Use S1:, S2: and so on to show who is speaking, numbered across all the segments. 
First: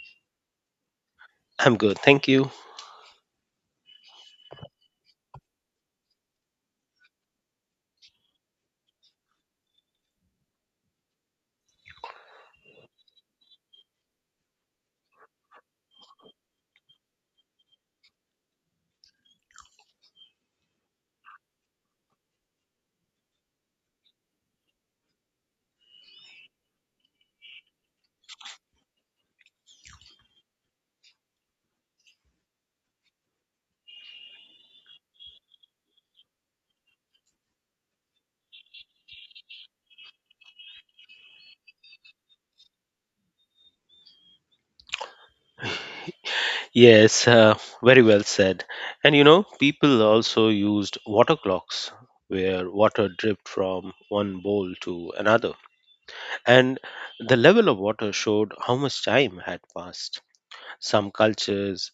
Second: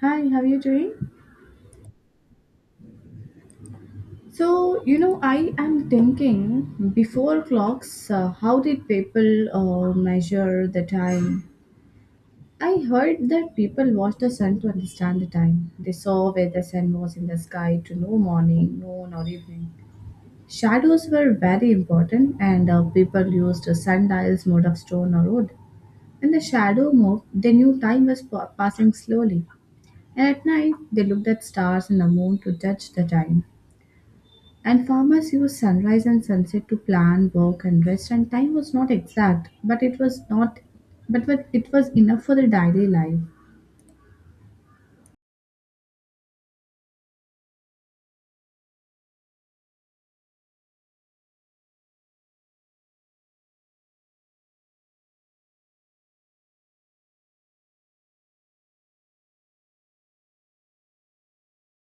S1: Hi, how are you doing?
S2: I'm good, thank you.
S1: So, you know, I am thinking before clocks, how did people measure the time? I heard that people watched the sun to understand the time. They saw where the sun was in the sky to know morning, noon, or evening. Shadows were very important, and people used sundials made of stone or wood. When the shadow moved, they knew time was passing slowly. And at night, they looked at stars and the moon to judge the time. And farmers used sunrise and sunset to plan, work, and rest. And time was not exact, but it was not, but it was enough for the daily life.
S2: Yes, very well said. And you know, people also used water clocks where water dripped from one bowl to another, and the level of water showed how much time had passed. Some cultures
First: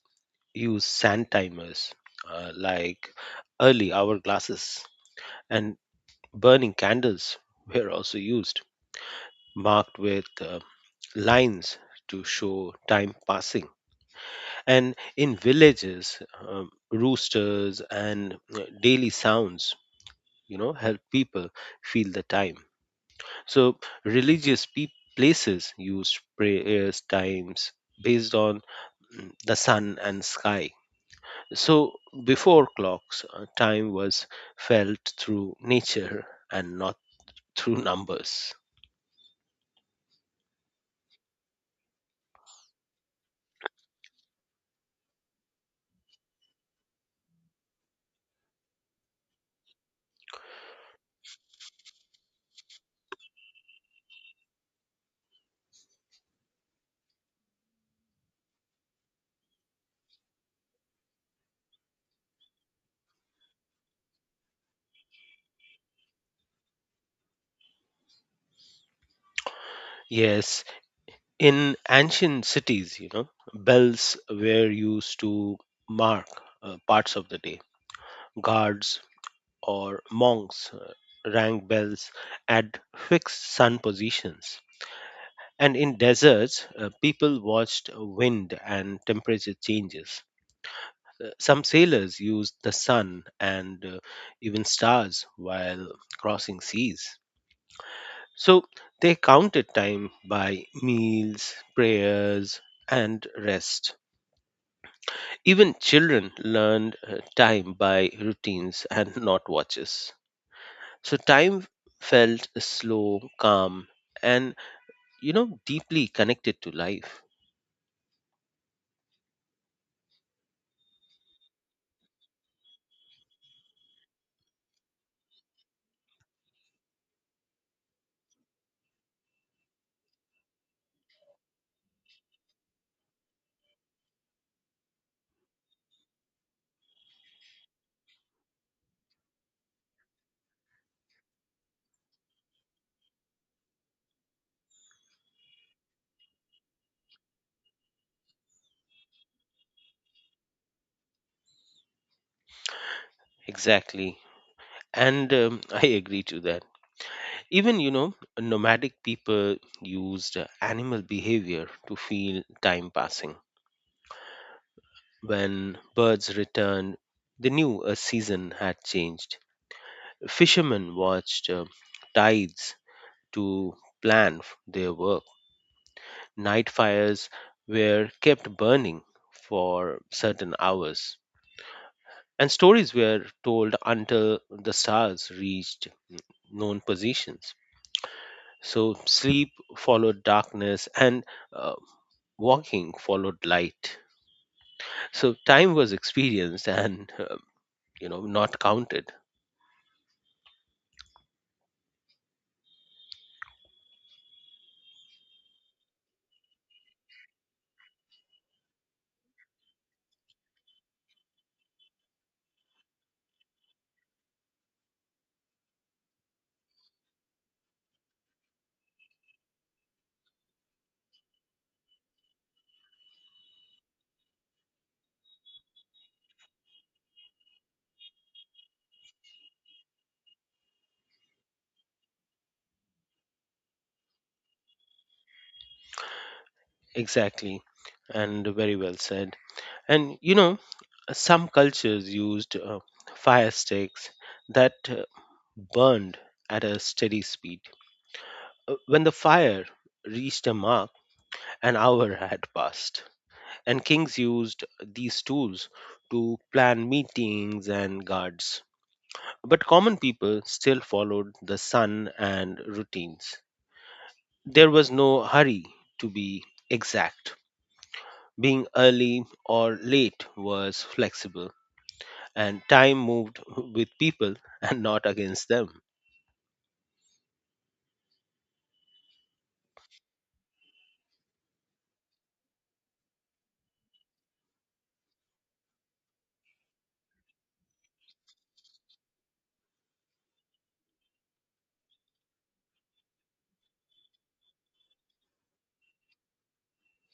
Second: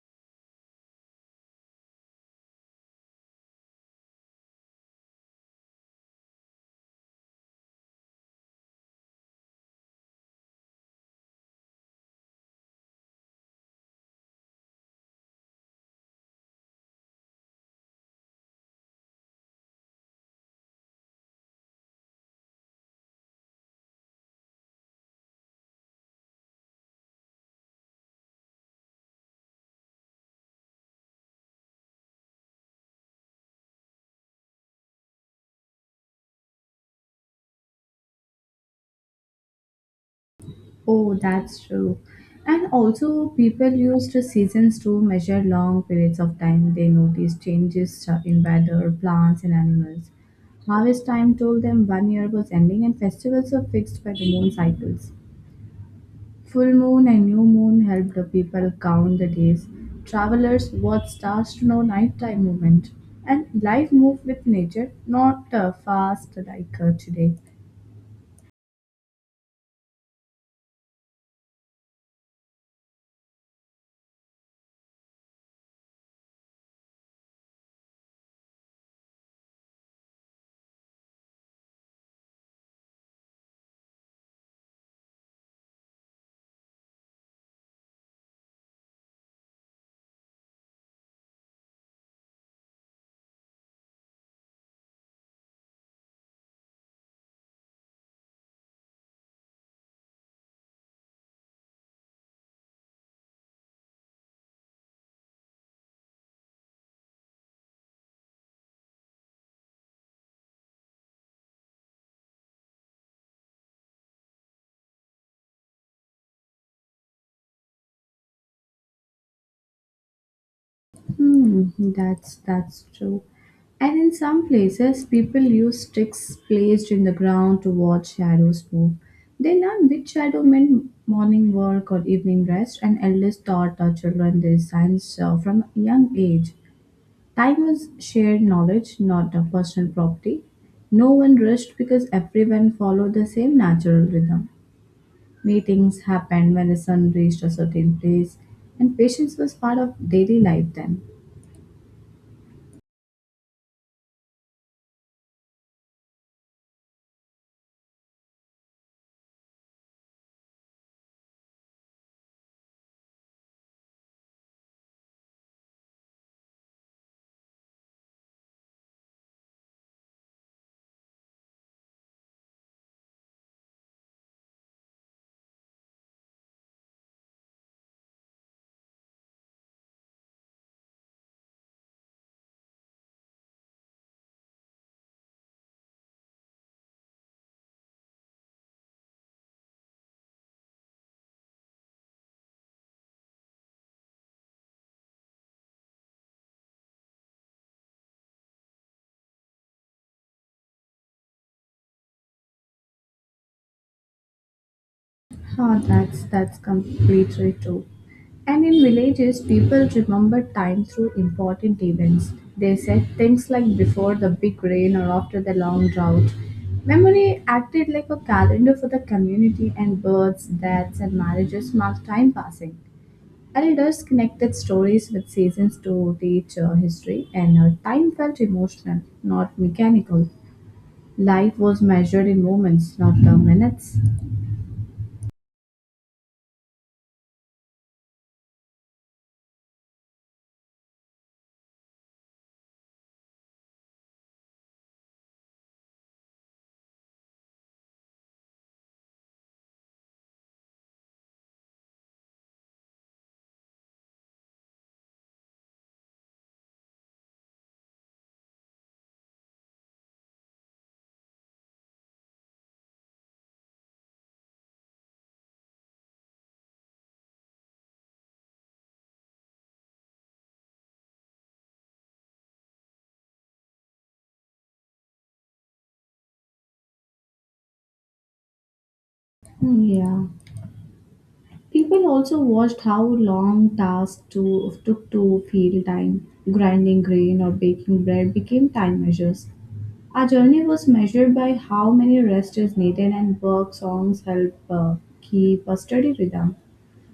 S2: use sand timers, like early hour glasses, and burning candles were also used, marked with lines to show time passing. And in villages, roosters and daily sounds, you know, help people feel the time. So religious pe- places use prayers times based on the sun and sky. So before clocks, time was felt through nature and not through numbers.
S1: Oh, that's true. And also, people used the seasons to measure long periods of time. They noticed changes in weather, plants, and animals. Harvest time told them one year was ending, and festivals were fixed by the moon cycles. Full moon and new moon helped the people count the days. Travelers watched stars to know nighttime movement. And life moved with nature, not fast like today.
S2: Yes, in ancient cities, you know, bells were used to mark parts of the day. Guards or monks rang bells at fixed sun positions. And in deserts, people watched wind and temperature changes. Some sailors used the sun and even stars while crossing seas. So they counted time by meals, prayers, and rest. Even children learned time by routines and not watches. So time felt slow, calm, and, you know, deeply connected to life.
S1: Hmm, that's true. And in some places, people use sticks placed in the ground to watch shadows move. They learn which shadow meant morning work or evening rest, and elders taught our children these signs from a young age. Time was shared knowledge, not a personal property. No one rushed because everyone followed the same natural rhythm. Meetings happened when the sun reached a certain place, and patience was part of daily life then.
S2: Exactly. And I agree to that. Even, you know, nomadic people used animal behavior to feel time passing. When birds returned, they knew a season had changed. Fishermen watched tides to plan their work. Night fires were kept burning for certain hours and stories were told until the stars reached known positions. So sleep followed darkness, and uh, walking followed light. So time was experienced and, you know, not counted
S1: Oh, that's completely true. And in villages, people remember time through important events. They said things like before the big rain or after the long drought. Memory acted like a calendar for the community, and births, deaths, and marriages marked time passing. Elders connected stories with seasons to teach history, and time felt emotional, not mechanical. Life was measured in moments, not the minutes.
S2: exactly, and very well said. And you know some cultures used fire sticks that burned at a steady speed. When the fire reached a mark, an hour had passed. And kings used these tools to plan meetings and guards. But common people still followed the sun and routines. There was no hurry to be exact. Being early or late was flexible, and time moved with people and not against them.
S1: Yeah. People also watched how long took to fill time. Grinding grain or baking bread became time measures. Our journey was measured by how many rest is needed, and work songs help keep a steady rhythm.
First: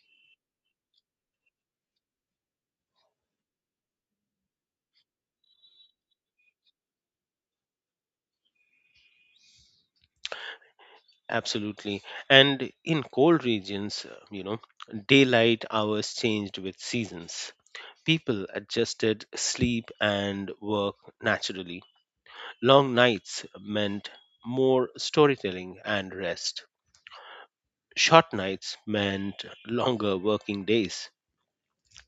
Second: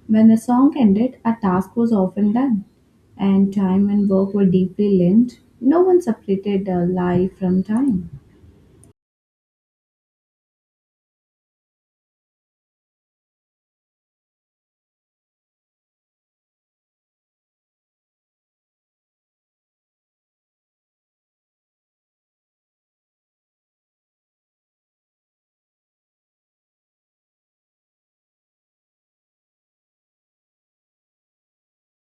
S1: When the song ended, a task was often done, and time and work were deeply linked. No one separated life from time.
S2: Absolutely. And in cold regions, you know, daylight hours changed with seasons. People adjusted sleep and work naturally. Long nights meant more storytelling and rest. Short nights meant longer working days.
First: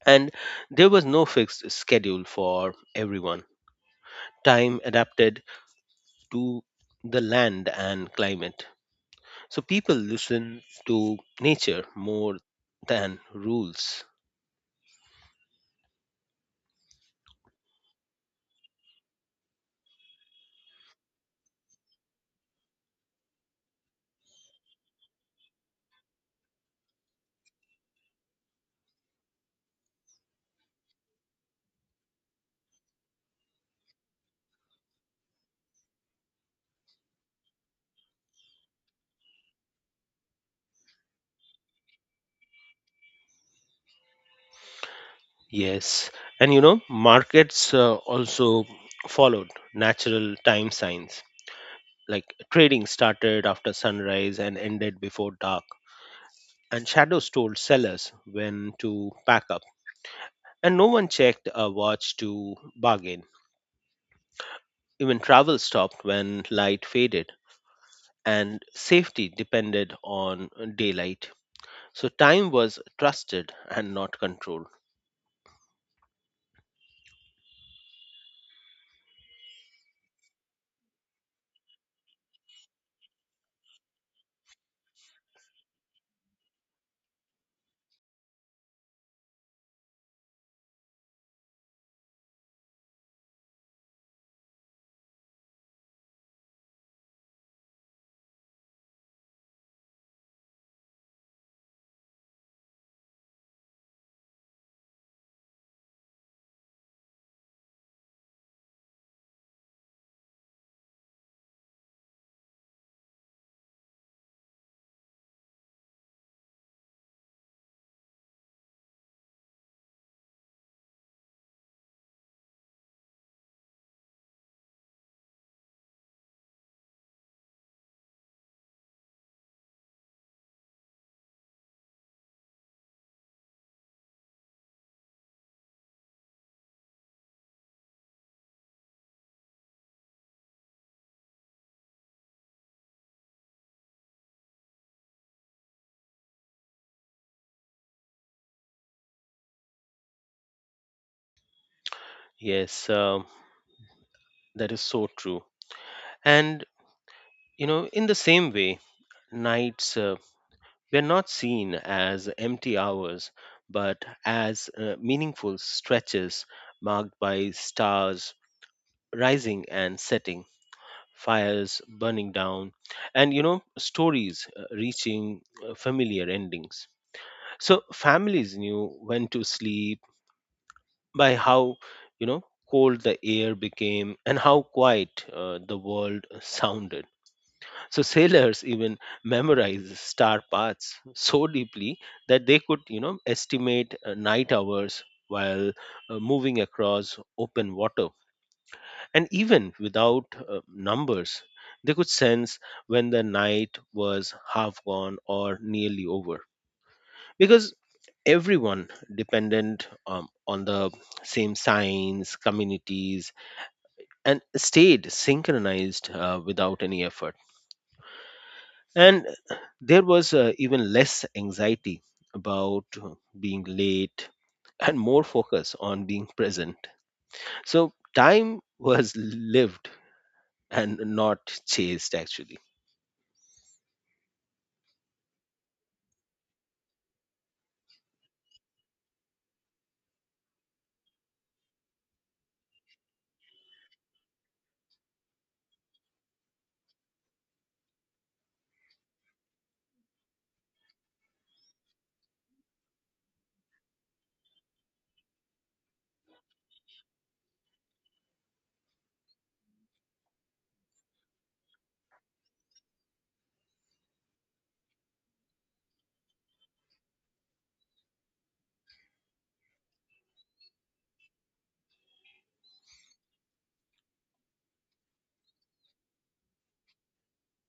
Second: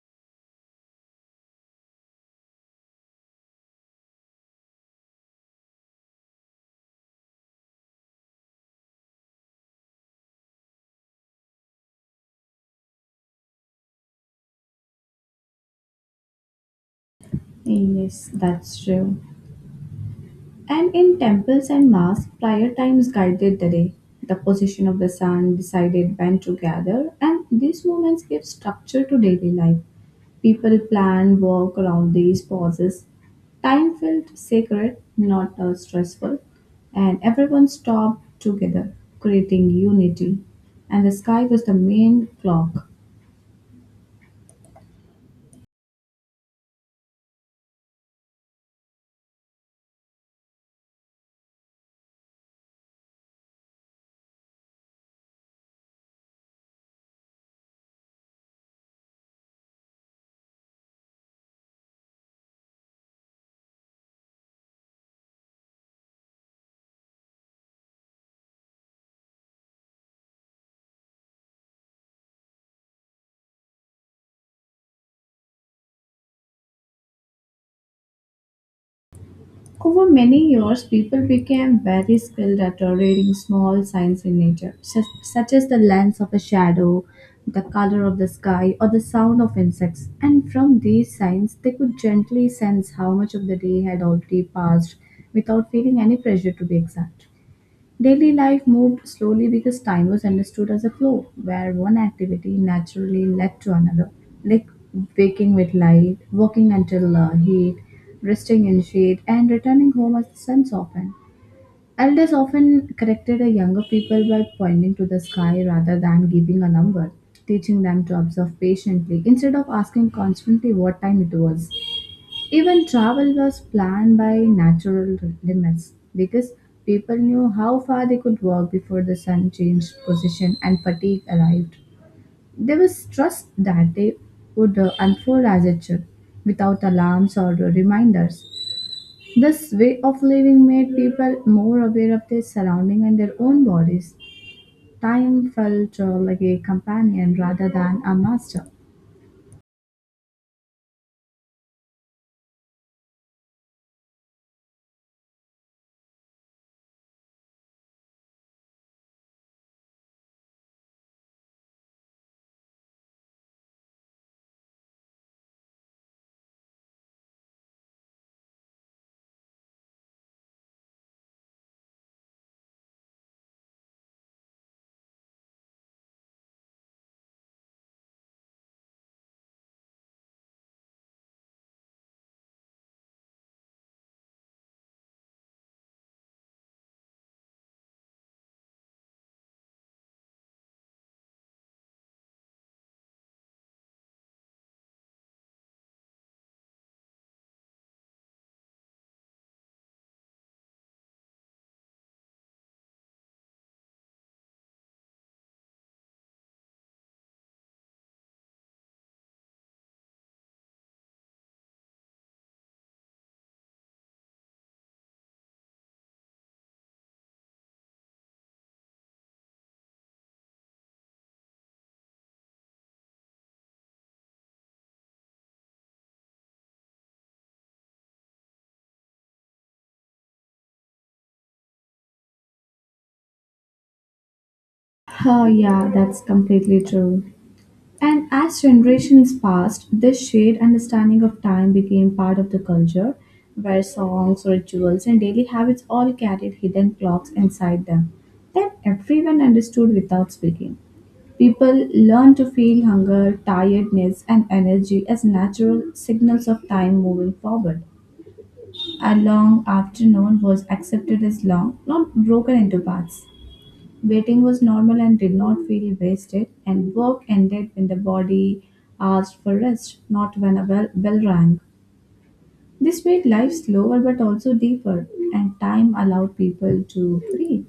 S2: And there was no fixed schedule for everyone. Time adapted to the land and climate. So people listened to nature more than rules.
S1: Yes, that's true. And in temples and mass, prayer times guided the day. The position of the sun decided when to gather, and these moments give structure to daily life. People plan work around these pauses. Time felt sacred, not stressful, and everyone stopped together, creating unity. And the sky was the main clock.
S2: Yes. And you know, markets also followed natural time signs. Like trading started after sunrise and ended before dark, and shadows told sellers when to pack up, and no one checked a watch to bargain. Even travel stopped when light faded, and safety depended on daylight. So time was trusted and not controlled.
S1: Over many years, people became very skilled at reading small signs in nature, such as the length of a shadow, the color of the sky, or the sound of insects. And from these signs, they could gently sense how much of the day had already passed without feeling any pressure to be exact. Daily life moved slowly because time was understood as a flow, where one activity naturally led to another, like waking with light, working until heat, resting in shade, and returning home as the sun softened. Elders often corrected the younger people by pointing to the sky rather than giving a number, teaching them to observe patiently instead of asking constantly what time it was. Even travel was planned by natural limits because people knew how far they could walk before the sun changed position and fatigue arrived. There was trust that they would unfold as it should, without alarms or reminders. This way of living made people more aware of their surrounding and their own bodies. Time felt like a companion rather than a master.
S2: Yes, that is so true. And you know, in the same way, nights we're not seen as empty hours, but as meaningful stretches marked by stars rising and setting, fires burning down, and, you know, stories reaching familiar endings. So families knew when to sleep by how, you know, cold the air became and how quiet the world sounded. So sailors even memorize star paths so deeply that they could, you know, estimate night hours while moving across open water. And even without numbers, they could sense when the night was half gone or nearly over. Because everyone depended on the same signs, communities, and stayed synchronized without any effort. And there was even less anxiety about being late and more focus on being present. So time was lived and not chased, actually.
S1: Oh, yeah, that's completely true. And as generations passed, this shared understanding of time became part of the culture, where songs, rituals, and daily habits all carried hidden clocks inside them that everyone understood without speaking. People learned to feel hunger, tiredness, and energy as natural signals of time moving forward. A long afternoon was accepted as long, not broken into parts. Waiting was normal and did not feel wasted, and work ended when the body asked for rest, not when a bell rang. This made life slower but also deeper, and time allowed people to breathe.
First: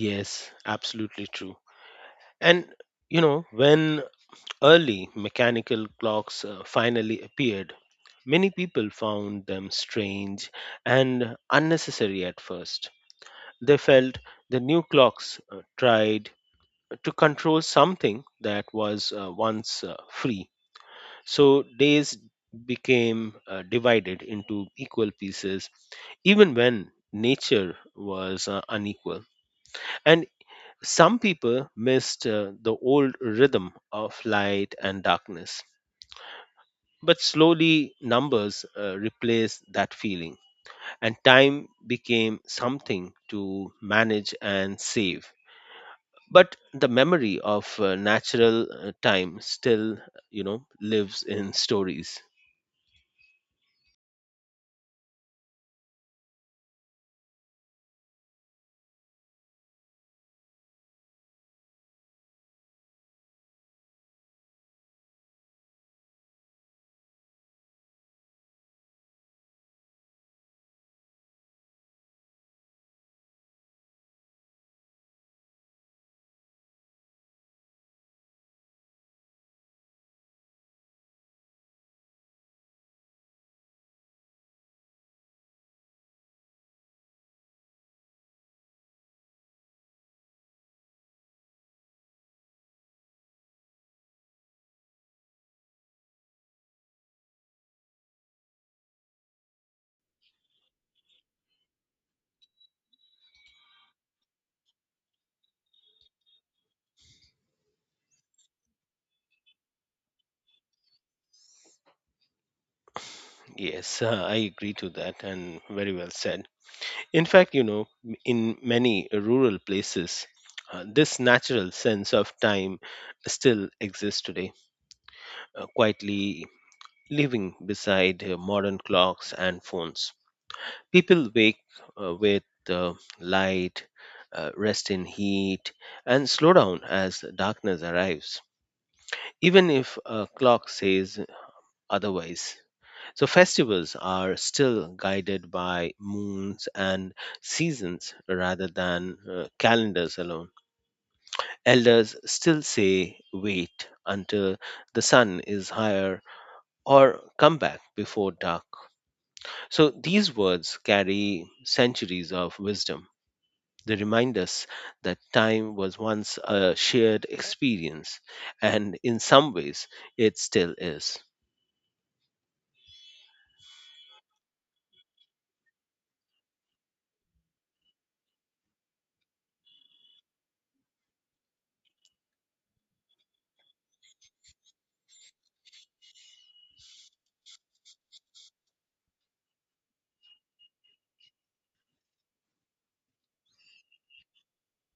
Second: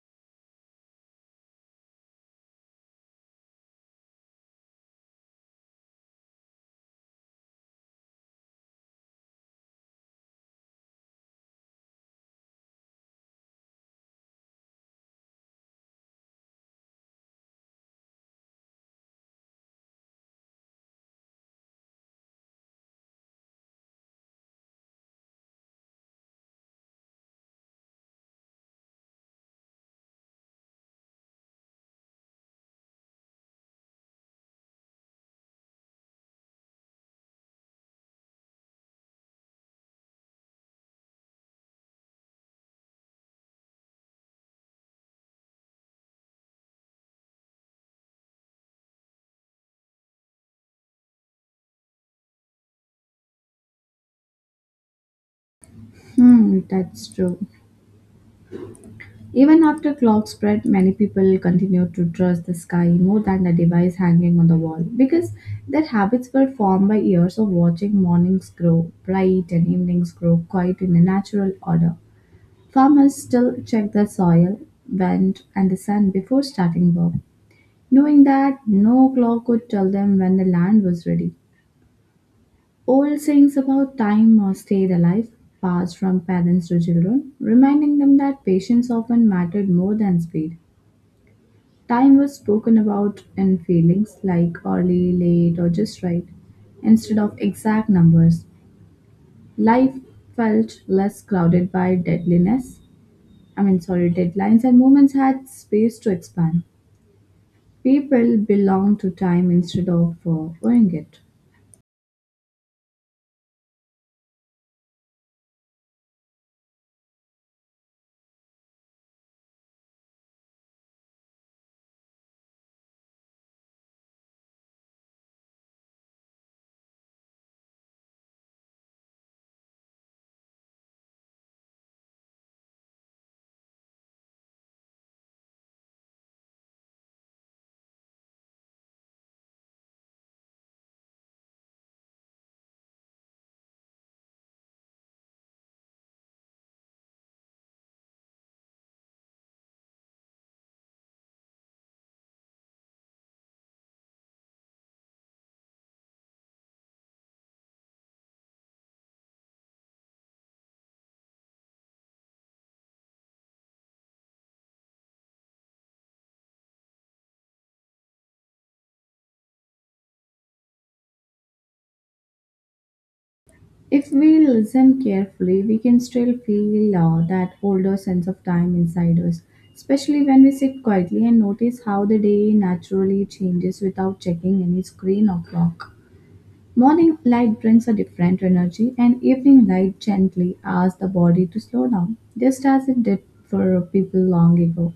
S2: Yes, absolutely true. And, you know, when early mechanical clocks finally appeared, many people found them strange and unnecessary at first. They felt the new clocks tried to control something that was once free. So days became divided into equal pieces, even when nature was unequal. And some people missed the old rhythm of light and darkness. But slowly, numbers replaced that feeling, and time became something to manage and save, but the memory of natural time still, you know, lives in stories.
S1: Hmm, that's true. Even after clock spread, many people continued to trust the sky more than the device hanging on the wall because their habits were formed by years of watching mornings grow bright and evenings grow quiet in a natural order. Farmers still check the soil, wind, and the sun before starting work, knowing that no clock could tell them when the land was ready. Old sayings about time stayed alive, passed from parents to children, reminding them that patience often mattered more than speed. Time was spoken about in feelings like early, late, or just right, instead of exact numbers. Life felt less crowded by deadliness I mean, sorry, deadlines and movements had space to expand. People belong to time instead of owing it.
S2: Yes, I agree to that, and very well said. In fact, you know, in many rural places, this natural sense of time still exists today, quietly living beside modern clocks and phones. People wake, with uh, light, rest in heat, and slow down as darkness arrives, even if a clock says otherwise. So, festivals are still guided by moons and seasons rather than calendars alone. Elders still say, wait until the sun is higher or come back before dark. So, these words carry centuries of wisdom. They remind us that time was once a shared experience, and in some ways, it still is.
S1: If we listen carefully, we can still feel that older sense of time inside us, especially when we sit quietly and notice how the day naturally changes without checking any screen or clock. Morning light brings a different energy, and evening light gently asks the body to slow down, just as it did for people long ago.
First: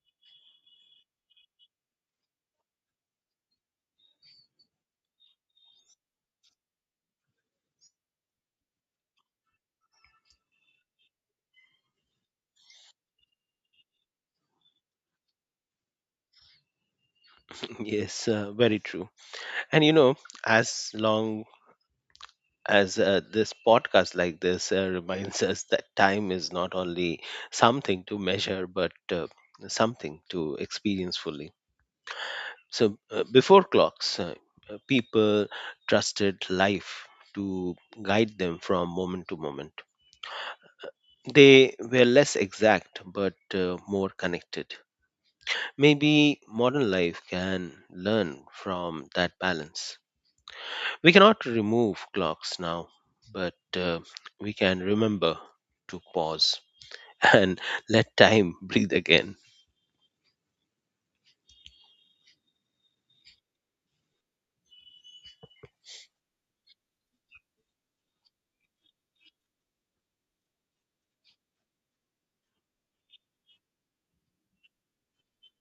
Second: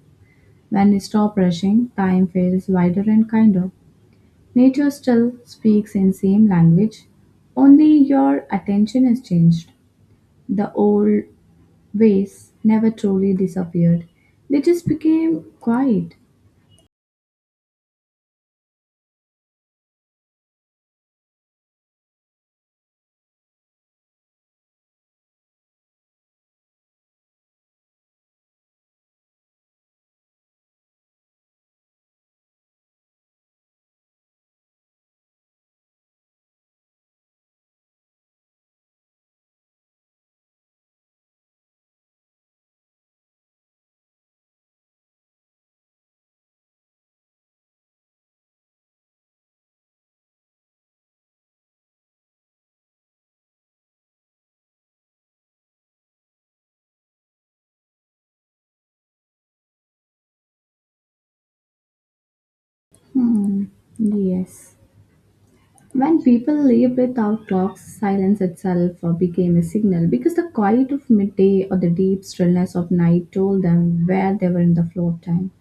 S1: When we stop rushing, time feels wider and kinder. Nature still speaks in same language, only your attention is changed. The old ways never truly disappeared. They just became quiet.
S2: Yes, very true. And you know, as long as this podcast like this reminds us that time is not only something to measure, but something to experience fully. So, before clocks, people trusted life to guide them from moment to moment. They were less exact, but more connected. Maybe modern life can learn from that balance. We cannot remove clocks now, but we can remember to pause and let time breathe again.
S1: Hmm. Yes. When people lived without clocks, silence itself became a signal because the quiet of midday or the deep stillness of night told them where they were in the flow of time.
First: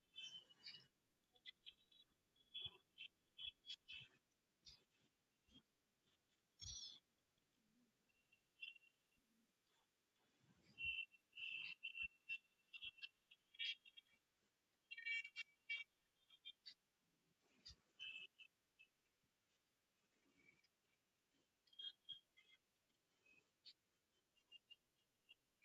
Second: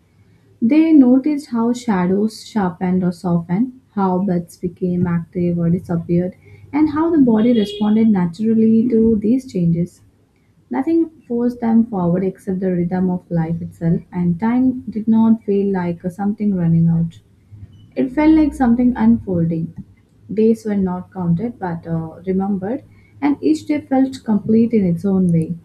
S1: They noticed how shadows sharpened or softened, how bloods became active or disappeared, and how the body responded naturally to these changes. Nothing forced them forward except the rhythm of life itself, and time did not feel like something running out. It felt like something unfolding. Days were not counted but remembered, and each day felt complete in its own way.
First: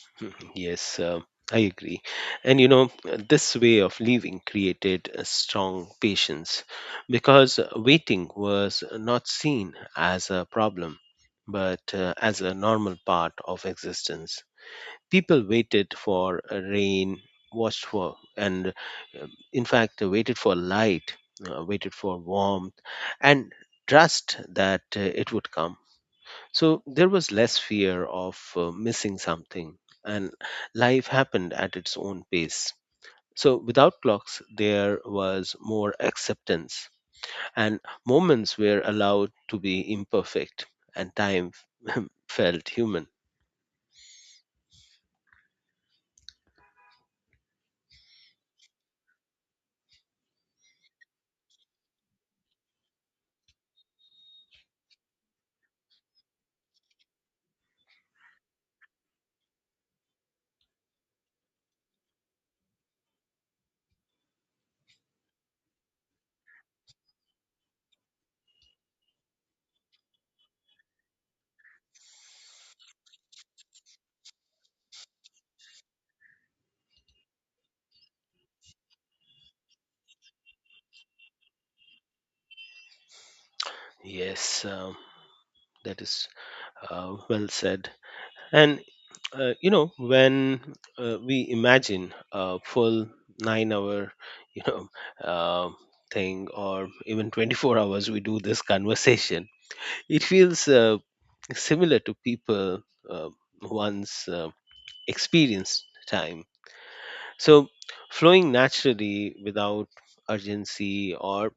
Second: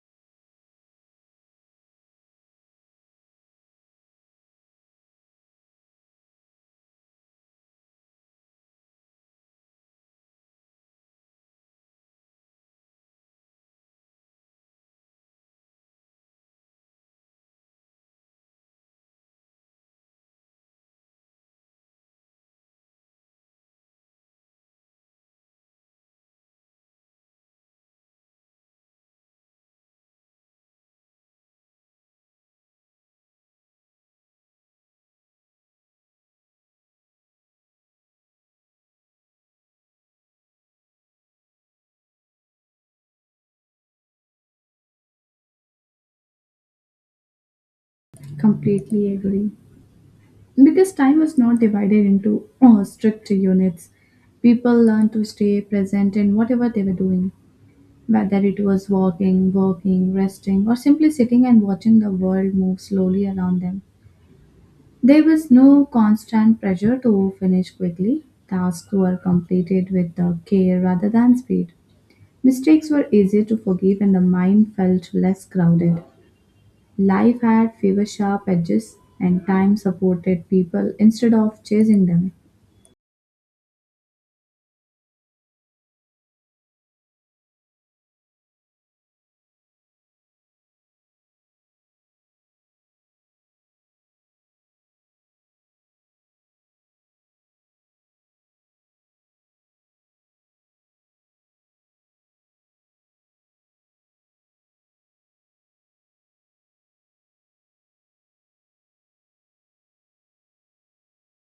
S2: Yes, I agree. And you know, this way of living created a strong patience because waiting was not seen as a problem but as a normal part of existence. People waited for rain, watched for, and in fact waited for light, waited for warmth, and trust that it would come. So there was less fear of missing something, and life happened at its own pace. So without clocks there was more acceptance, and moments were allowed to be imperfect, and time felt human.
S1: Completely agree. Because time was not divided into strict units, people learned to stay present in whatever they were doing, whether it was walking, working, resting, or simply sitting and watching the world move slowly around them. There was no constant pressure to finish quickly. Tasks were completed with care rather than speed. Mistakes were easier to forgive, and the mind felt less crowded. Life had fewer sharp edges, and time supported people instead of chasing them.
S2: Yes, that is well said. And you know, when we imagine a full 9-hour, you know, uh, thing, or even 24 hours, we do this conversation. It feels similar to people uh, once experienced time. So, flowing naturally without urgency or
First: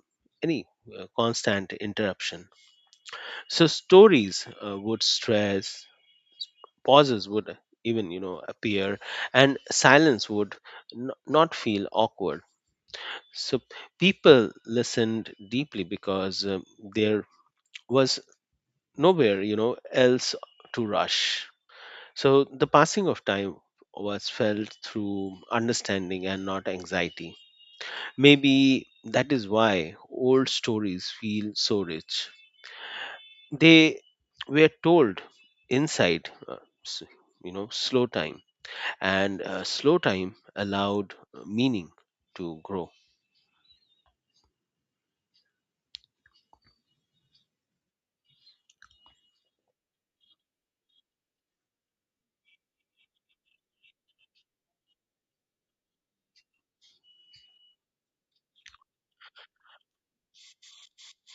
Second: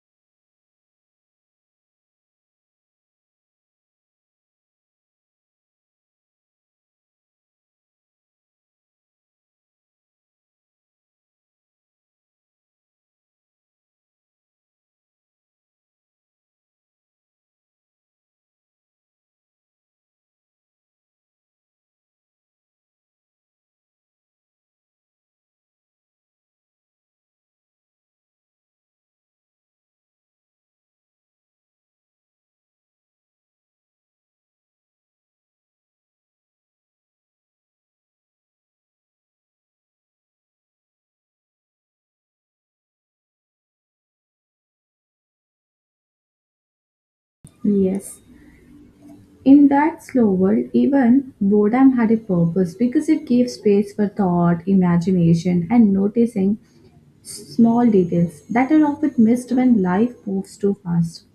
S2: any constant interruption. So, stories would stress, pauses would even, you know, appear, and silence would not feel awkward. So people listened deeply because, there was nowhere, you know, else to rush. So the passing of time was felt through understanding and not anxiety. Maybe that is why old stories feel so rich. They were told inside s- you know, slow time, and slow time allowed meaning to grow.
S1: Yes. In that slow world, even boredom had a purpose because it gave space for thought, imagination, and noticing small details that are often missed when life moves too fast.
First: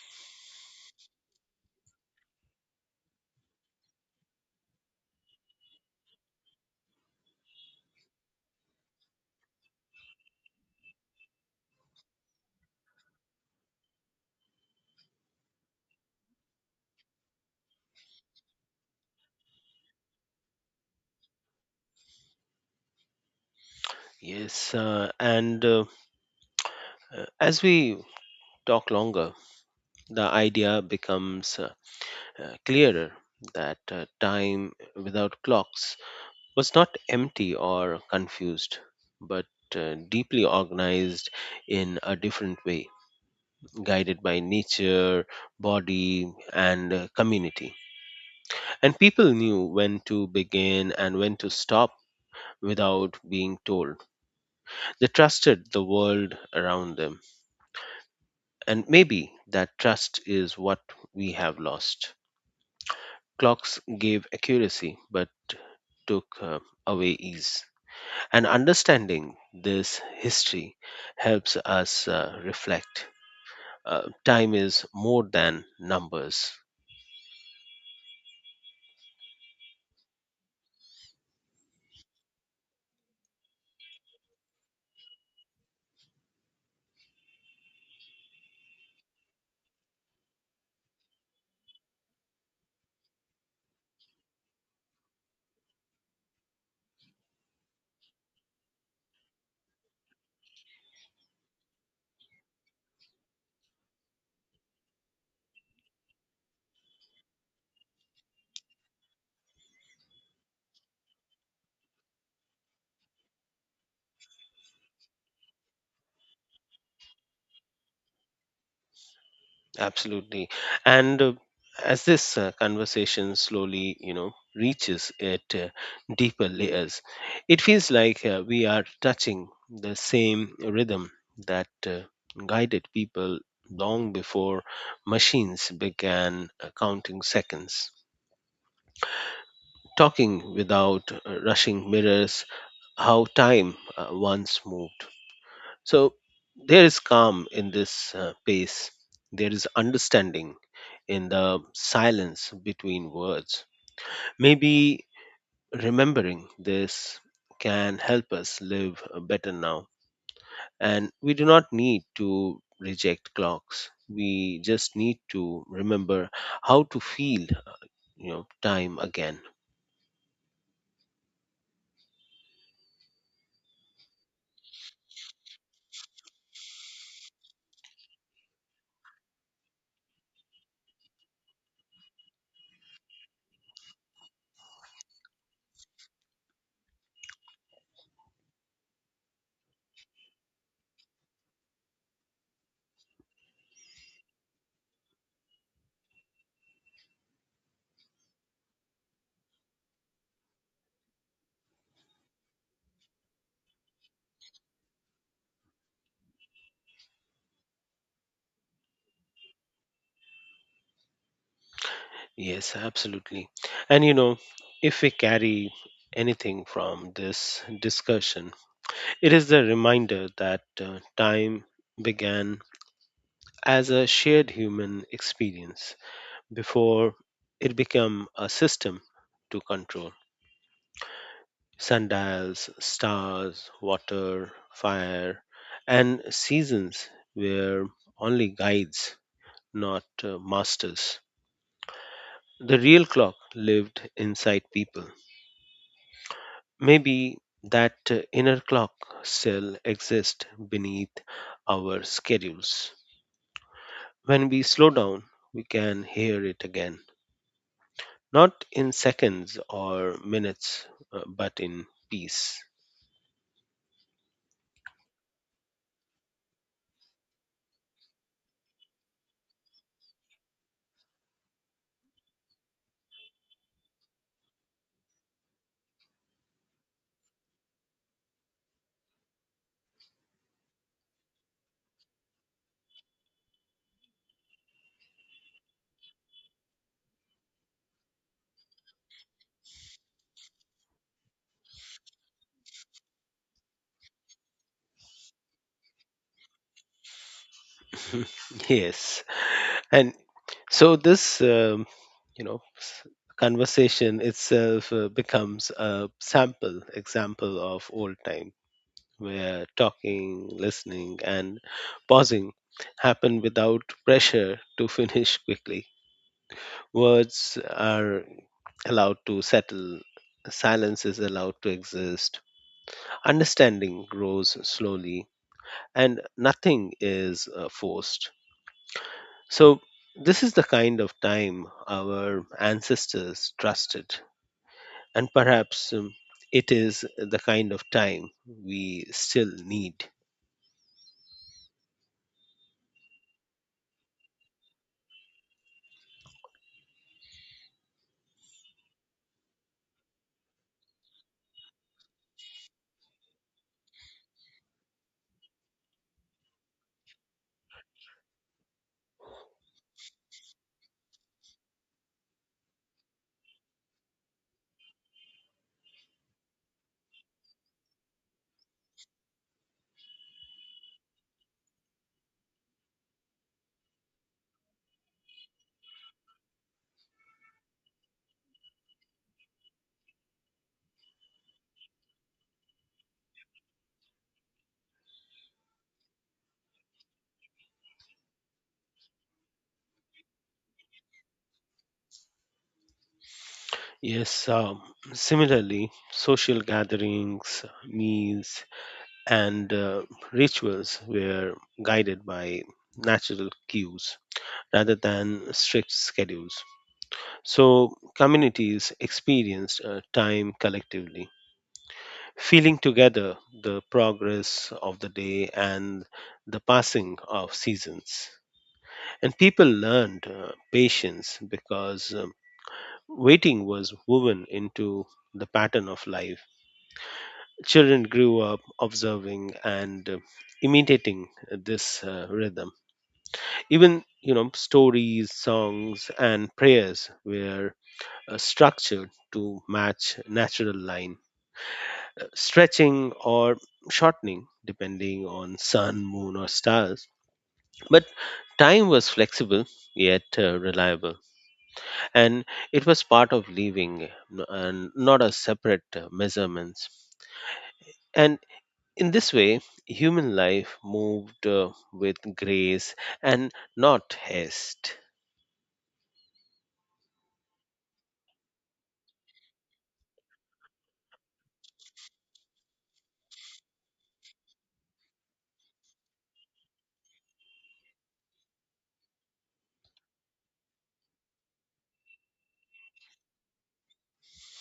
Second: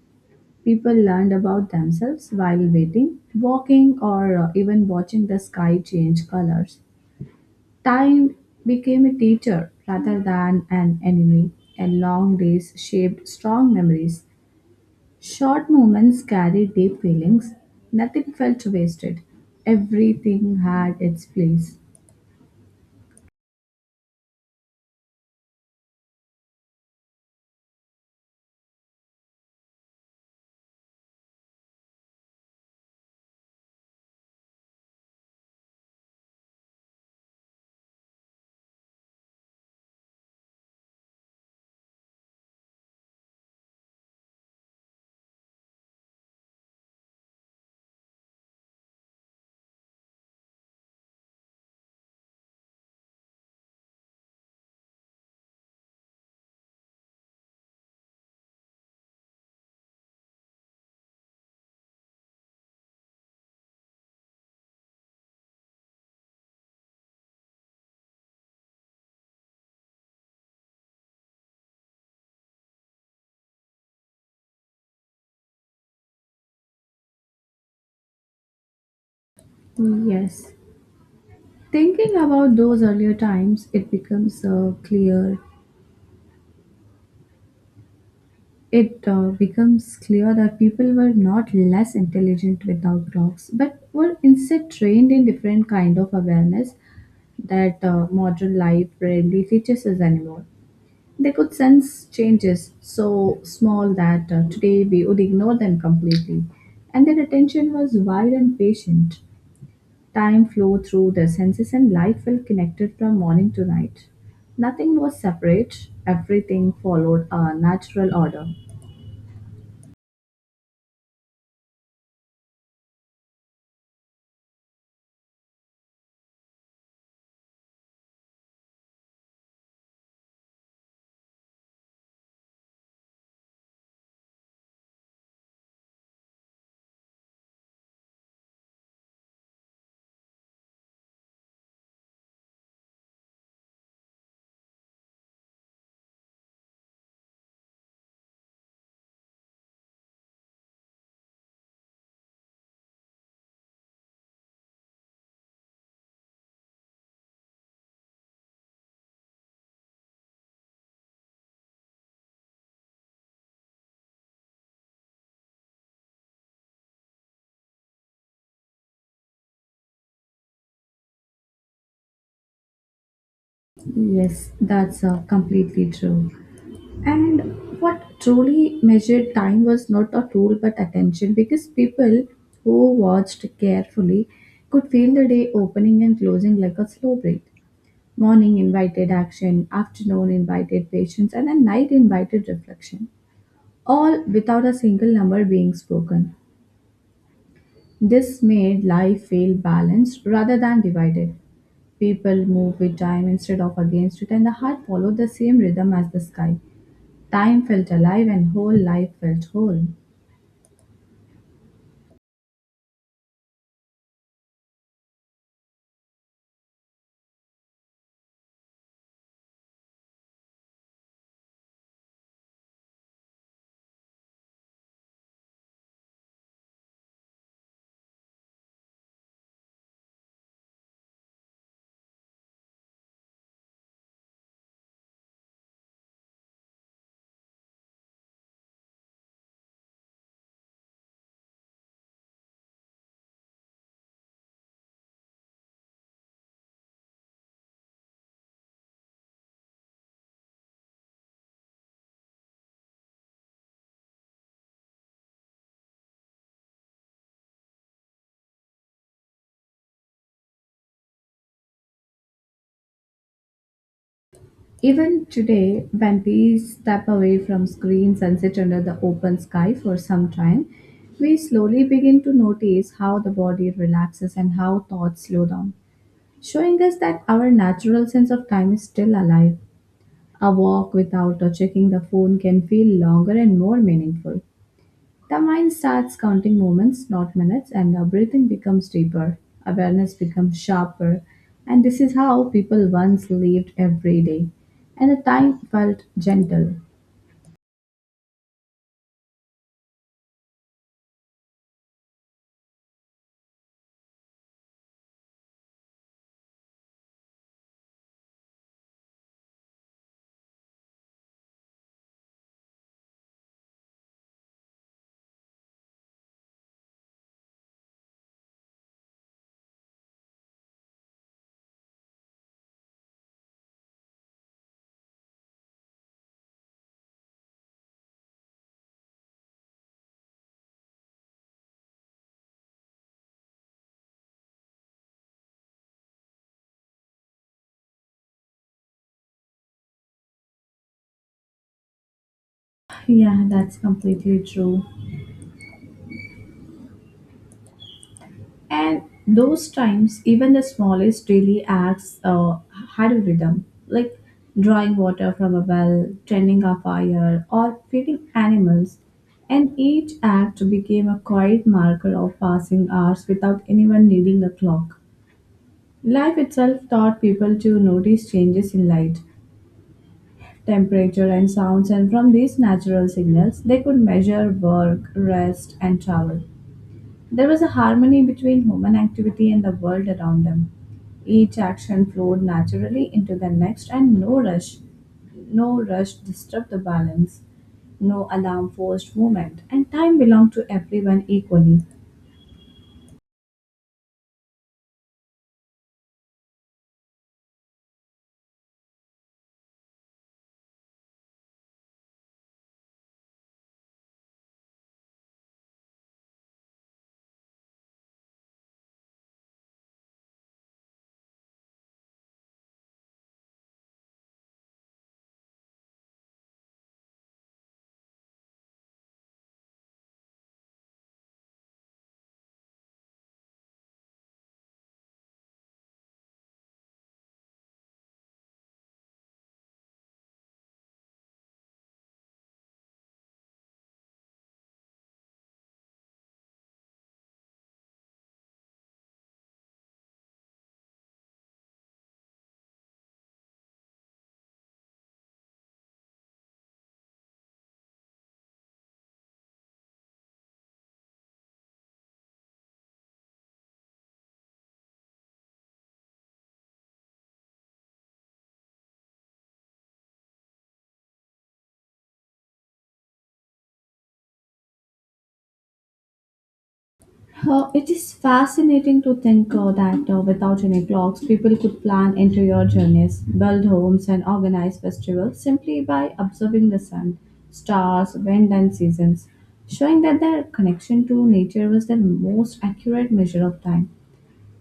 S1: People learned about themselves while waiting, walking, or even watching the sky change colors. Time became a teacher rather than an enemy, and long days shaped strong memories. Short moments carry deep feelings. Nothing felt wasted. Everything had its place.
S2: Yes, and as we talk longer, the idea becomes clearer, that time without clocks was not empty or confused, but deeply organized in a different way, guided by nature, body, and community. And people knew when to begin and when to stop without being told. They trusted the world around them, and maybe that trust is what we have lost. Clocks gave accuracy but took away ease. And understanding this history helps us reflect. Time is more than numbers.
S1: Yes. Thinking about those earlier times, it becomes clear. It becomes clear that people were not less intelligent without clocks, but were instead trained in different kind of awareness that modern life rarely teaches us anymore. They could sense changes so small that today we would ignore them completely. And their attention was wide and patient. Time flowed through their senses and life felt connected from morning to night. Nothing was separate, everything followed a natural order.
S2: Absolutely. And as this conversation slowly, you know, reaches at deeper layers, it feels like we are touching the same rhythm that guided people long before machines began counting seconds. Talking without rushing mirrors, how time once moved. So there is calm in this pace. There is understanding in the silence between words. Maybe remembering this can help us live better now. And we do not need to reject clocks. We just need to remember how to feel, you know, time again.
S1: Yes, that's completely true. And what truly measured time was not a rule but attention because people who watched carefully could feel the day opening and closing like a slow breath. Morning invited action, afternoon invited patience, and then night invited reflection, all without a single number being spoken. This made life feel balanced rather than divided. People move with time instead of against it, and the heart followed the same rhythm as the sky. Time felt alive and whole life felt whole.
S2: Yes, absolutely. And you know, if we carry anything from this discussion, it is the reminder that time began as a shared human experience before it became a system to control. Sundials, stars, water, fire, and seasons were only guides, not masters. The real clock lived inside people. Maybe that inner clock still exists beneath our schedules. When we slow down, we can hear it again, not in seconds or minutes, but in peace.
S1: Even today, when we step away from screens and sit under the open sky for some time, we slowly begin to notice how the body relaxes and how thoughts slow down, showing us that our natural sense of time is still alive. A walk without or checking the phone can feel longer and more meaningful. The mind starts counting moments, not minutes, and the breathing becomes deeper, awareness becomes sharper, and this is how people once lived every day. And the time felt gentle.
S2: Yes, and so this, you know, conversation itself becomes a sample example of old time, where talking, listening, and pausing happen without pressure to finish quickly. Words are allowed to settle, silence is allowed to exist, understanding grows slowly, and nothing is forced. So, this is the kind of time our ancestors trusted, and perhaps it is the kind of time we still need.
S1: Yeah, that's completely true. And those times, even the smallest daily acts had a rhythm, like drawing water from a well, tending a fire, or feeding animals. And each act became a quiet marker of passing hours without anyone needing a clock. Life itself taught people to notice changes in light, temperature, and sounds, and from these natural signals, they could measure work, rest, and travel. There was a harmony between human activity and the world around them. Each action flowed naturally into the next, and no rush disturbed the balance. No alarm forced movement, and time belonged to everyone equally.
S2: Yes, similarly, social gatherings, meals, and rituals were guided by natural cues rather than strict schedules. So, communities experienced time collectively, feeling together the progress of the day and the passing of seasons. And people learned patience because, waiting was woven into the pattern of life. Children grew up observing and imitating this rhythm. Even stories, songs, and prayers were structured to match natural line stretching or shortening depending on sun, moon, or stars. But time was flexible yet reliable, and it was part of living and not a separate measurements. And in this way, human life moved with grace and not haste.
S1: It is fascinating to think that without any clocks, people could plan interior journeys, build homes, and organize festivals simply by observing the sun, stars, wind, and seasons, showing that their connection to nature was the most accurate measure of time.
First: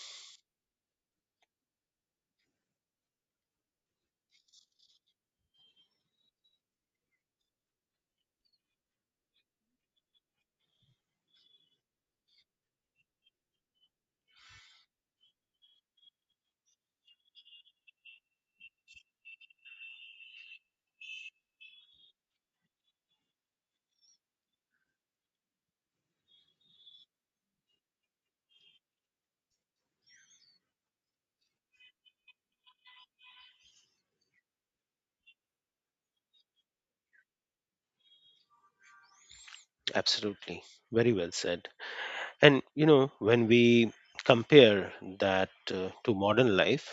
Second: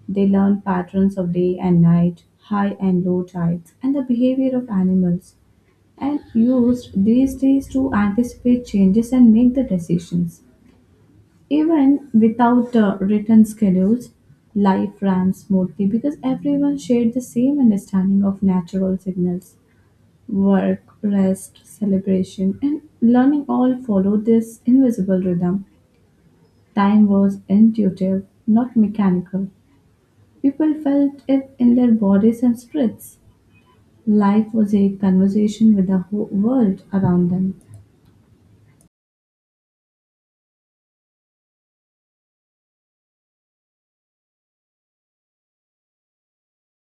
S1: They learned patterns of day and night, high and low tides, and the behavior of animals, and used these days to anticipate changes and make the decisions. Even without written schedules, life ran smoothly because everyone shared the same understanding of natural signals. Work, rest, celebration, and learning all followed this invisible rhythm. Time was intuitive, not mechanical. People felt it in their bodies and spirits. Life was a conversation with the whole world around them.
S2: Absolutely, very well said. And you know, when we compare that to modern life,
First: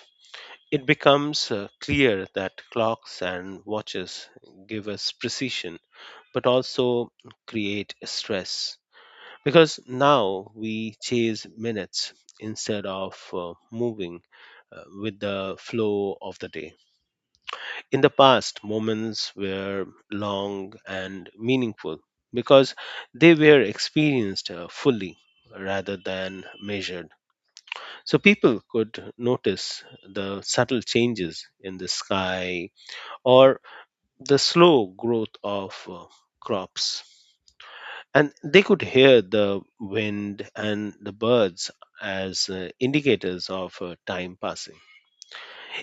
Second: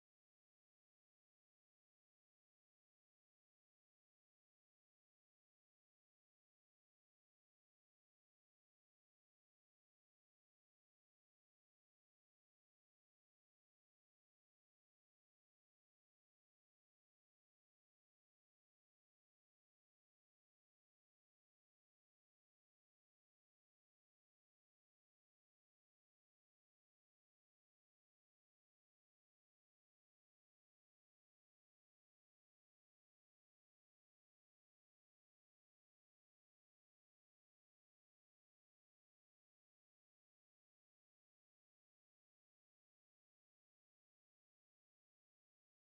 S2: it becomes clear that clocks and watches give us precision but also create stress because now we chase minutes instead of moving with the flow of the day. In the past, moments were long and meaningful because they were experienced fully rather than measured. So people could notice the subtle changes in the sky or the slow growth of crops. And they could hear the wind and the birds as indicators of time passing.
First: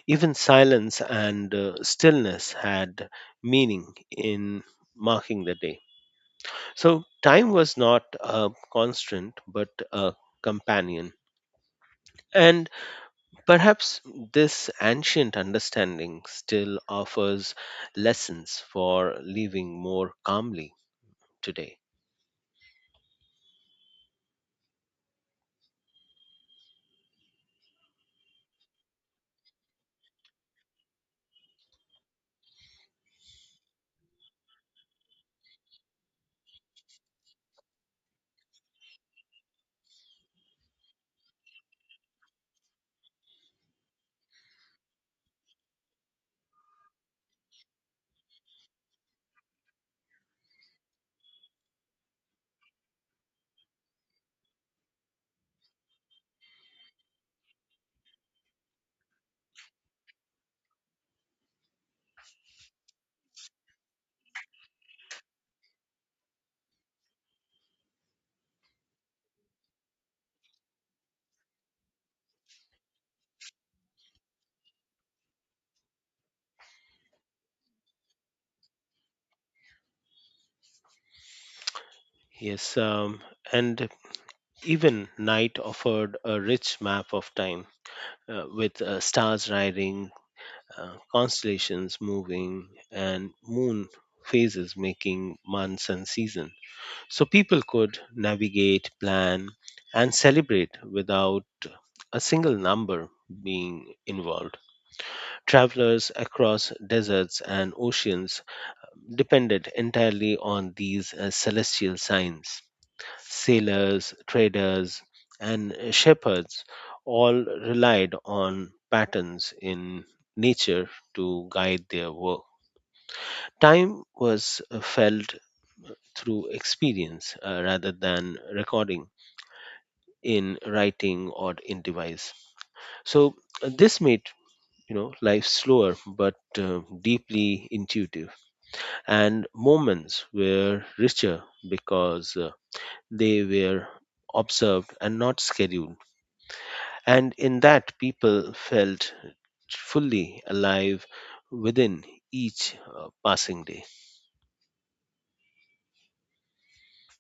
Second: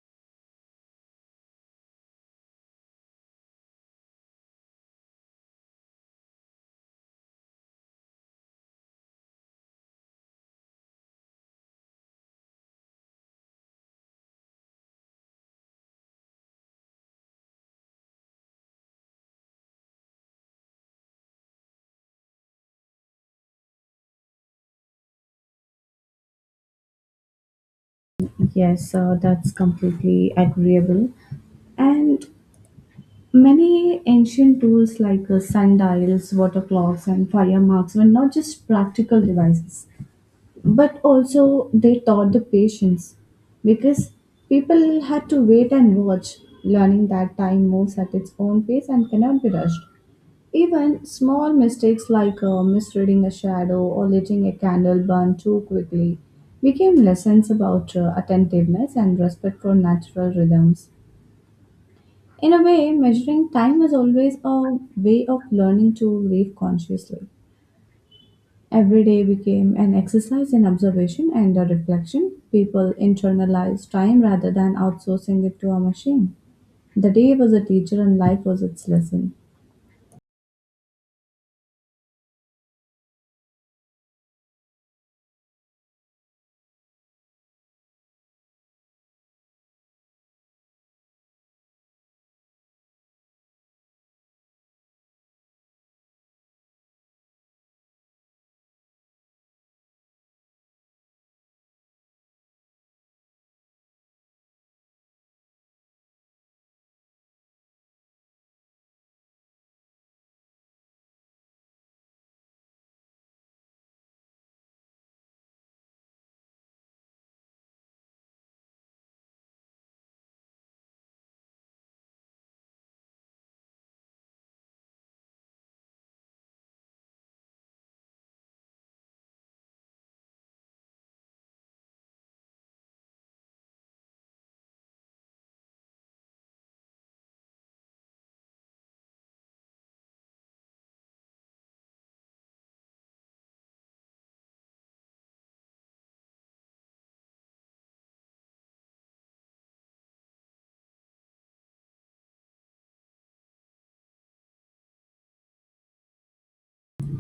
S2: Even silence and stillness had meaning in marking the day. So time was not a constant but a companion. And perhaps this ancient understanding still offers lessons for living more calmly today.
S1: Yes, that's completely agreeable. And many ancient tools like sundials, water clocks, and fire marks were not just practical devices, but also they taught the patience because people had to wait and watch, learning that time moves at its own pace and cannot be rushed. Even small mistakes like misreading a shadow or letting a candle burn too quickly became lessons about attentiveness and respect for natural rhythms. In a way, measuring time was always a way of learning to live consciously. Every day became an exercise in observation and a reflection. People internalized time rather than outsourcing it to a machine. The day was a teacher and life was its lesson.
S2: Yes, and even night offered a rich map of time with stars riding, constellations moving, and moon phases making months and season. So people could navigate, plan, and celebrate without a single number being involved. Travelers across deserts and oceans depended entirely on these celestial signs. Sailors, traders, and shepherds all relied on patterns in nature to guide their work. Time was felt through experience rather than recording in writing or in device. So this made life slower but deeply intuitive, and moments were richer because they were observed and not scheduled. And in that, people felt fully alive within each passing day.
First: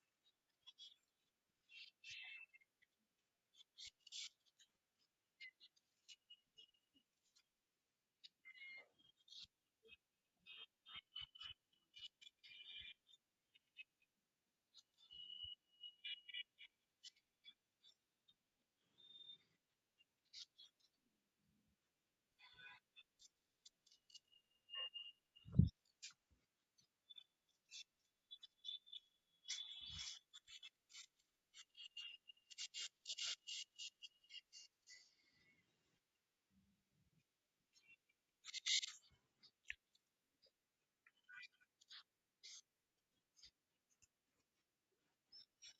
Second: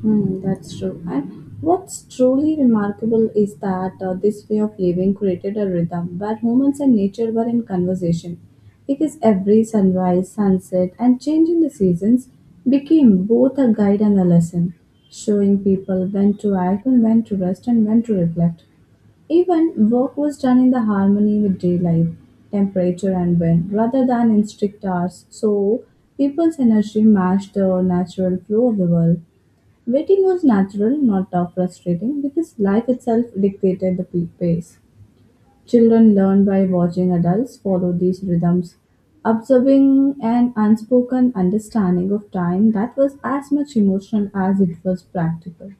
S1: Hmm, that's true. And what's truly remarkable is that this way of living created a rhythm where humans and nature were in conversation. Because every sunrise, sunset, and change in the seasons became both a guide and a lesson, showing people when to act and when to rest and when to reflect. Even work was done in the harmony with daylight, temperature, and wind rather than in strict hours, so people's energy matched the natural flow of the world. Waiting was natural, not tough frustrating, because life itself dictated the pace. Children learn by watching adults follow these rhythms, observing an unspoken understanding of time that was as much emotional as it was practical.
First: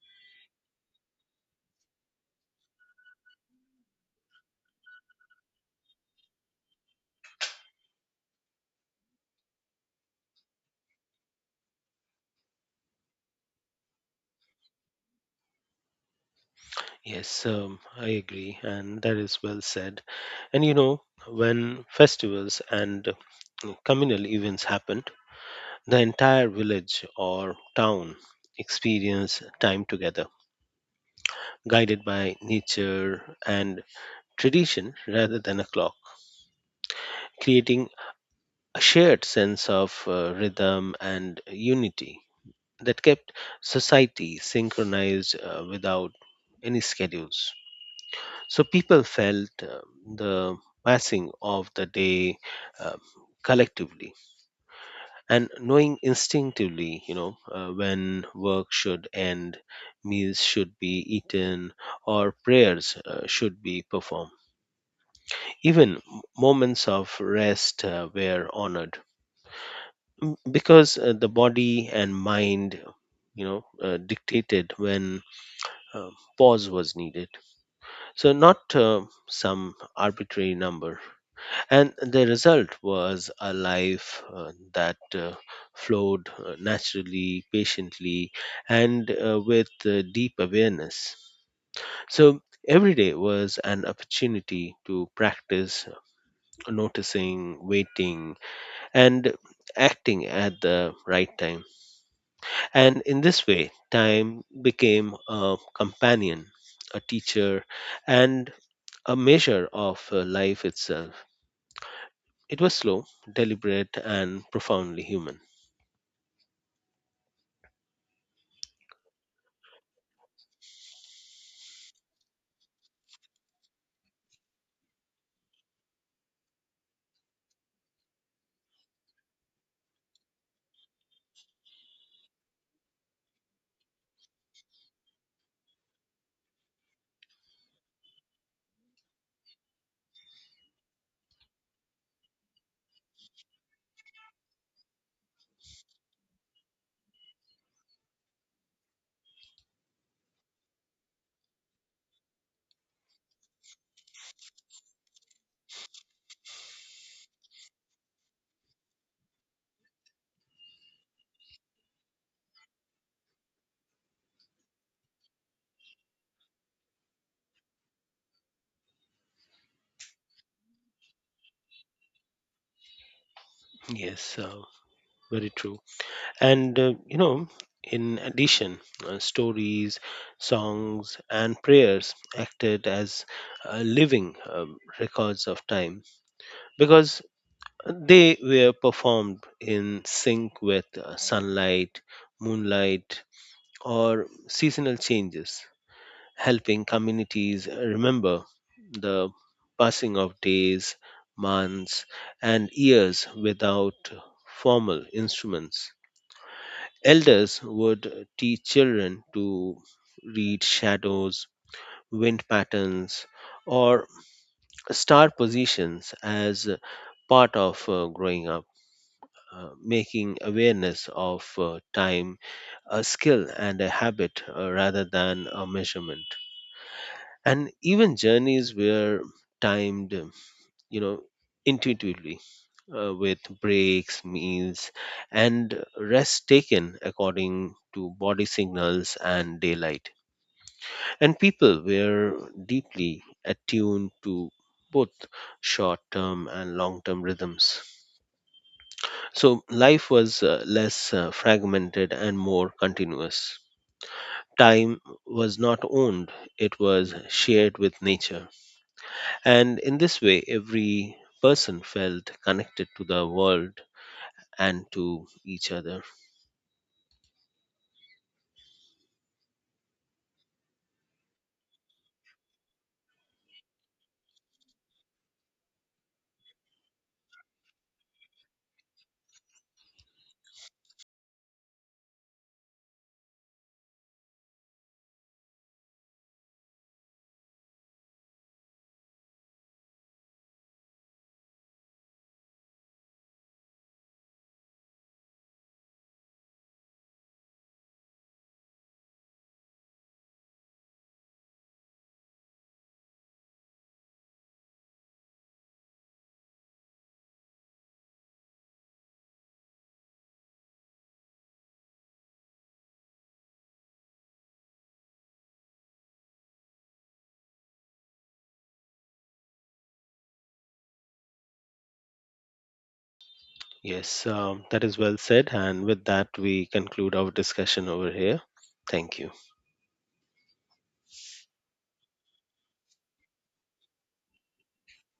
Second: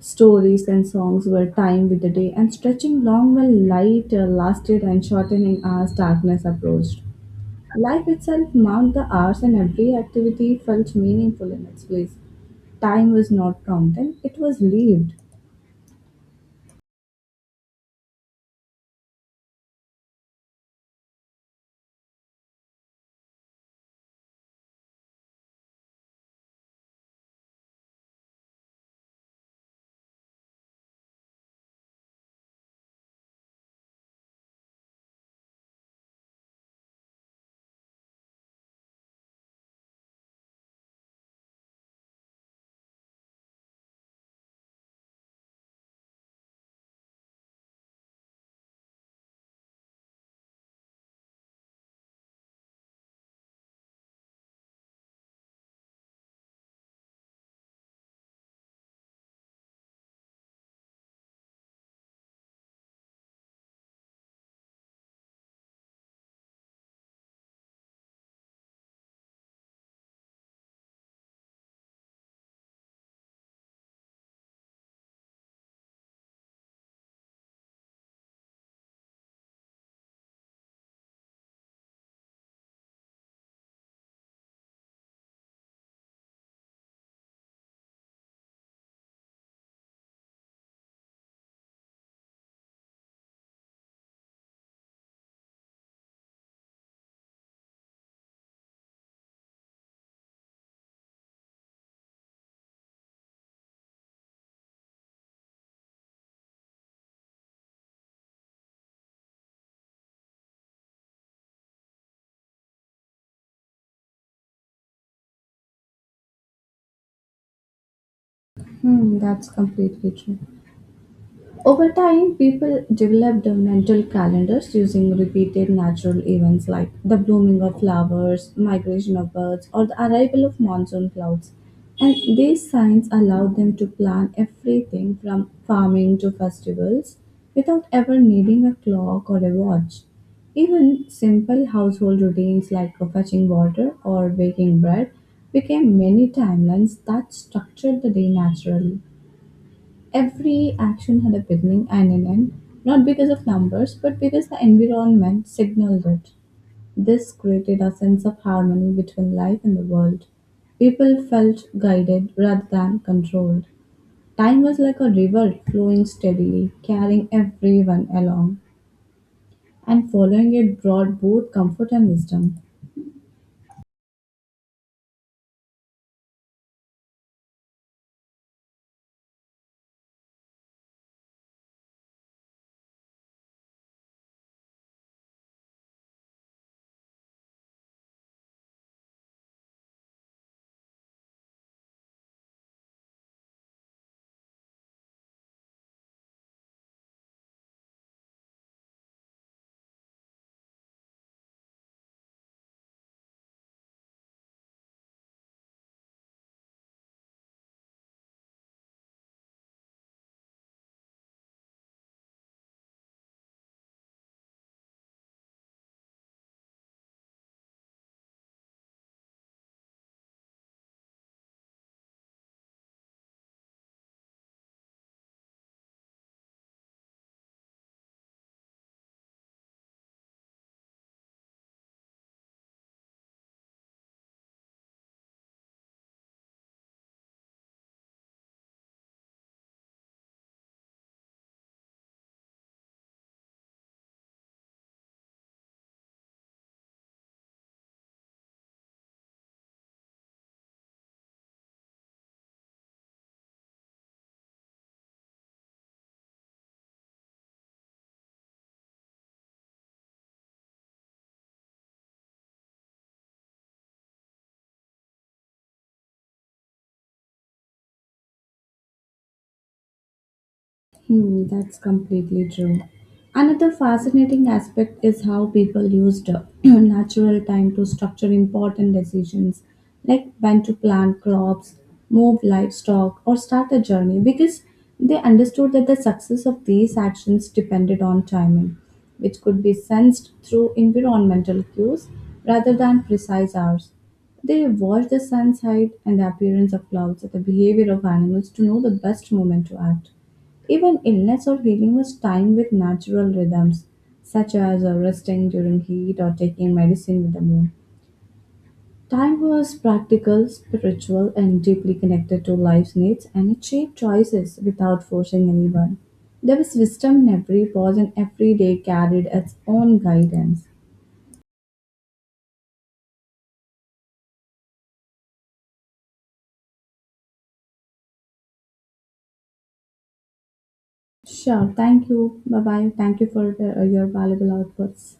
S1: Stories and songs were timed with the day and stretching long while light lasted and shortening as darkness approached. Life itself marked the hours, and every activity felt meaningful in its place. Time was not counted, it was lived.
S2: Yes, I agree, and that is well said. And you know, when festivals and communal events happened, the entire village or town experienced time together, guided by nature and tradition rather than a clock, creating a shared sense of rhythm and unity that kept society synchronized without any schedules. So people felt the passing of the day um, collectively, and knowing instinctively, when work should end, meals should be eaten, or prayers should be performed. Even moments of rest were honored because the body and mind, dictated when uh, pause was needed. So, not some arbitrary number. And the result was a life that flowed naturally, patiently, and with deep awareness. So, every day was an opportunity to practice noticing, waiting, and acting at the right time. And in this way, time became a companion, a teacher, and a measure of life itself. It was slow, deliberate, and profoundly human.
S1: Hmm, that's completely true. Over time, people developed mental calendars using repeated natural events like the blooming of flowers, migration of birds, or the arrival of monsoon clouds. And these signs allowed them to plan everything from farming to festivals without ever needing a clock or a watch. Even simple household routines like fetching water or baking bread became mini timelines that structured the day naturally. Every action had a beginning and an end, not because of numbers, but because the environment signaled it. This created a sense of harmony between life and the world. People felt guided rather than controlled. Time was like a river flowing steadily, carrying everyone along, and following it brought both comfort and wisdom.
S2: Yes, very true. And, you know, in addition, stories, songs, and prayers acted as living records of time because they were performed in sync with sunlight, moonlight, or seasonal changes, helping communities remember the passing of days, months, and years without formal instruments. Elders would teach children to read shadows, wind patterns, or star positions as part of growing up, making awareness of time a skill and a habit rather than a measurement. And even journeys were timed you know intuitively, with breaks, meals, and rest taken according to body signals and daylight, and people were deeply attuned to both short term and long term rhythms, so life was less fragmented and more continuous. Time was not owned, it was shared with nature. And in this way, every person felt connected to the world and to each other.
S1: Hmm, that's completely true. Another fascinating aspect is how people used natural time to structure important decisions, like when to plant crops, move livestock, or start a journey, because they understood that the success of these actions depended on timing, which could be sensed through environmental cues rather than precise hours. They watched the sun's height and the appearance of clouds or the behavior of animals to know the best moment to act. Even illness or healing was timed with natural rhythms, such as resting during heat or taking medicine with the moon. Time was practical, spiritual, and deeply connected to life's needs, and it shaped choices without forcing anyone. There was wisdom in every pause, and every day carried its own guidance.
S2: Yes, that is well said. And with that, we conclude our discussion over here. Thank you.
S1: Sure, thank you. Bye bye. Thank you for your valuable outputs.